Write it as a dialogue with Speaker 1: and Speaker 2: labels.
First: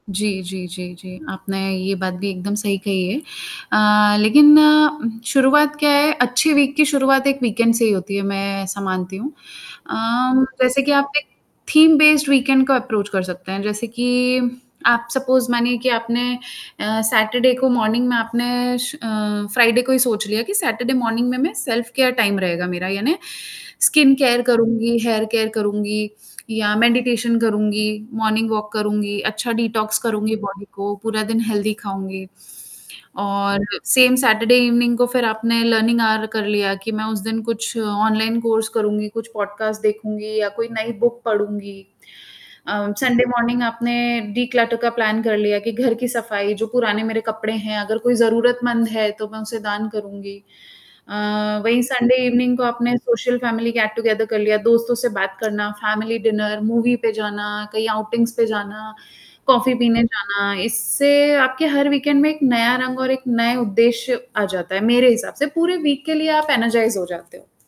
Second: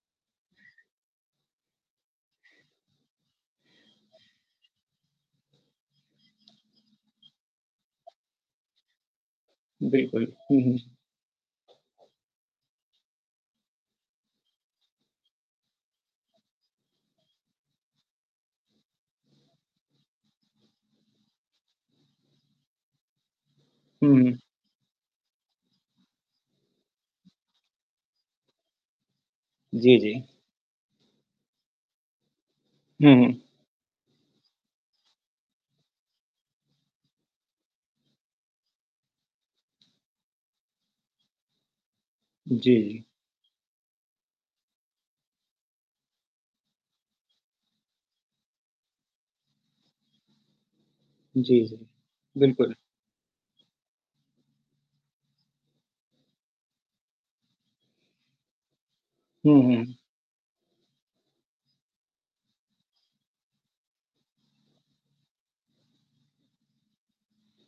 Speaker 1: जी, जी, जी, जी, आपने ये बात भी एकदम सही कही है अ, लेकिन उम, शुरुआत क्या है, अच्छी वीक की शुरुआत एक वीकेंड से ही होती है, मैं ऐसा मानती हूँ। अ,
Speaker 2: बिल्कुल, हुँ, हुँ।
Speaker 1: जैसे कि आप एक थीम बेस्ड वीकेंड को अप्रोच कर सकते हैं, जैसे कि आप सपोज मानिए कि आपने अ, सैटरडे को मॉर्निंग में आपने श अ, फ्राइडे को ही सोच लिया कि सैटरडे मॉर्निंग में मैं सेल्फ केयर टाइम रहेगा मेरा, यानी
Speaker 2: हुँ,
Speaker 1: स्किन
Speaker 2: हुँ।
Speaker 1: केयर करूँगी, हेयर केयर करूँगी या मेडिटेशन करूँगी, मॉर्निंग वॉक करूँगी, अच्छा
Speaker 2: जी,
Speaker 1: डिटॉक्स
Speaker 2: जी।
Speaker 1: करूँगी बॉडी को, पूरा दिन हेल्थी खाऊँगी।
Speaker 2: हुँ, हुँ।
Speaker 1: और सेम सैटरडे इवनिंग को फिर आपने लर्निंग आवर कर लिया, कि मैं उस दिन कुछ ऑनलाइन कोर्स करूँगी, कुछ पॉडकास्ट देखूँगी या कोई नई बुक पढ़ूँगी।
Speaker 2: जी,
Speaker 1: अ,
Speaker 2: जी।
Speaker 1: संडे मॉर्निंग आपने डिक्लटर का प्लान कर लिया, कि घर की सफाई जो पुराने मेरे कपड़े हैं अगर कोई ज़रूरतमंद है, तो मैं उसे दान करूँगी। अ,
Speaker 2: जी, जी,
Speaker 1: वही संडे इवनिंग को
Speaker 2: बिल्कुल।
Speaker 1: आपने सोशल फैमिली गेट-टुगेदर कर लिया, दोस्तों से बात करना, फैमिली डिनर, मूवी पे जाना, कहीं आउटिंग्स पे जाना,
Speaker 2: हुँ,
Speaker 1: कॉफी
Speaker 2: हुँ।
Speaker 1: पीने जाना, इससे आपके हर वीकेंड में एक नया रंग और एक नए उद्देश्य आ जाता है, मेरे हिसाब से पूरे वीक के लिए आप एनर्जाइज हो जाते हो।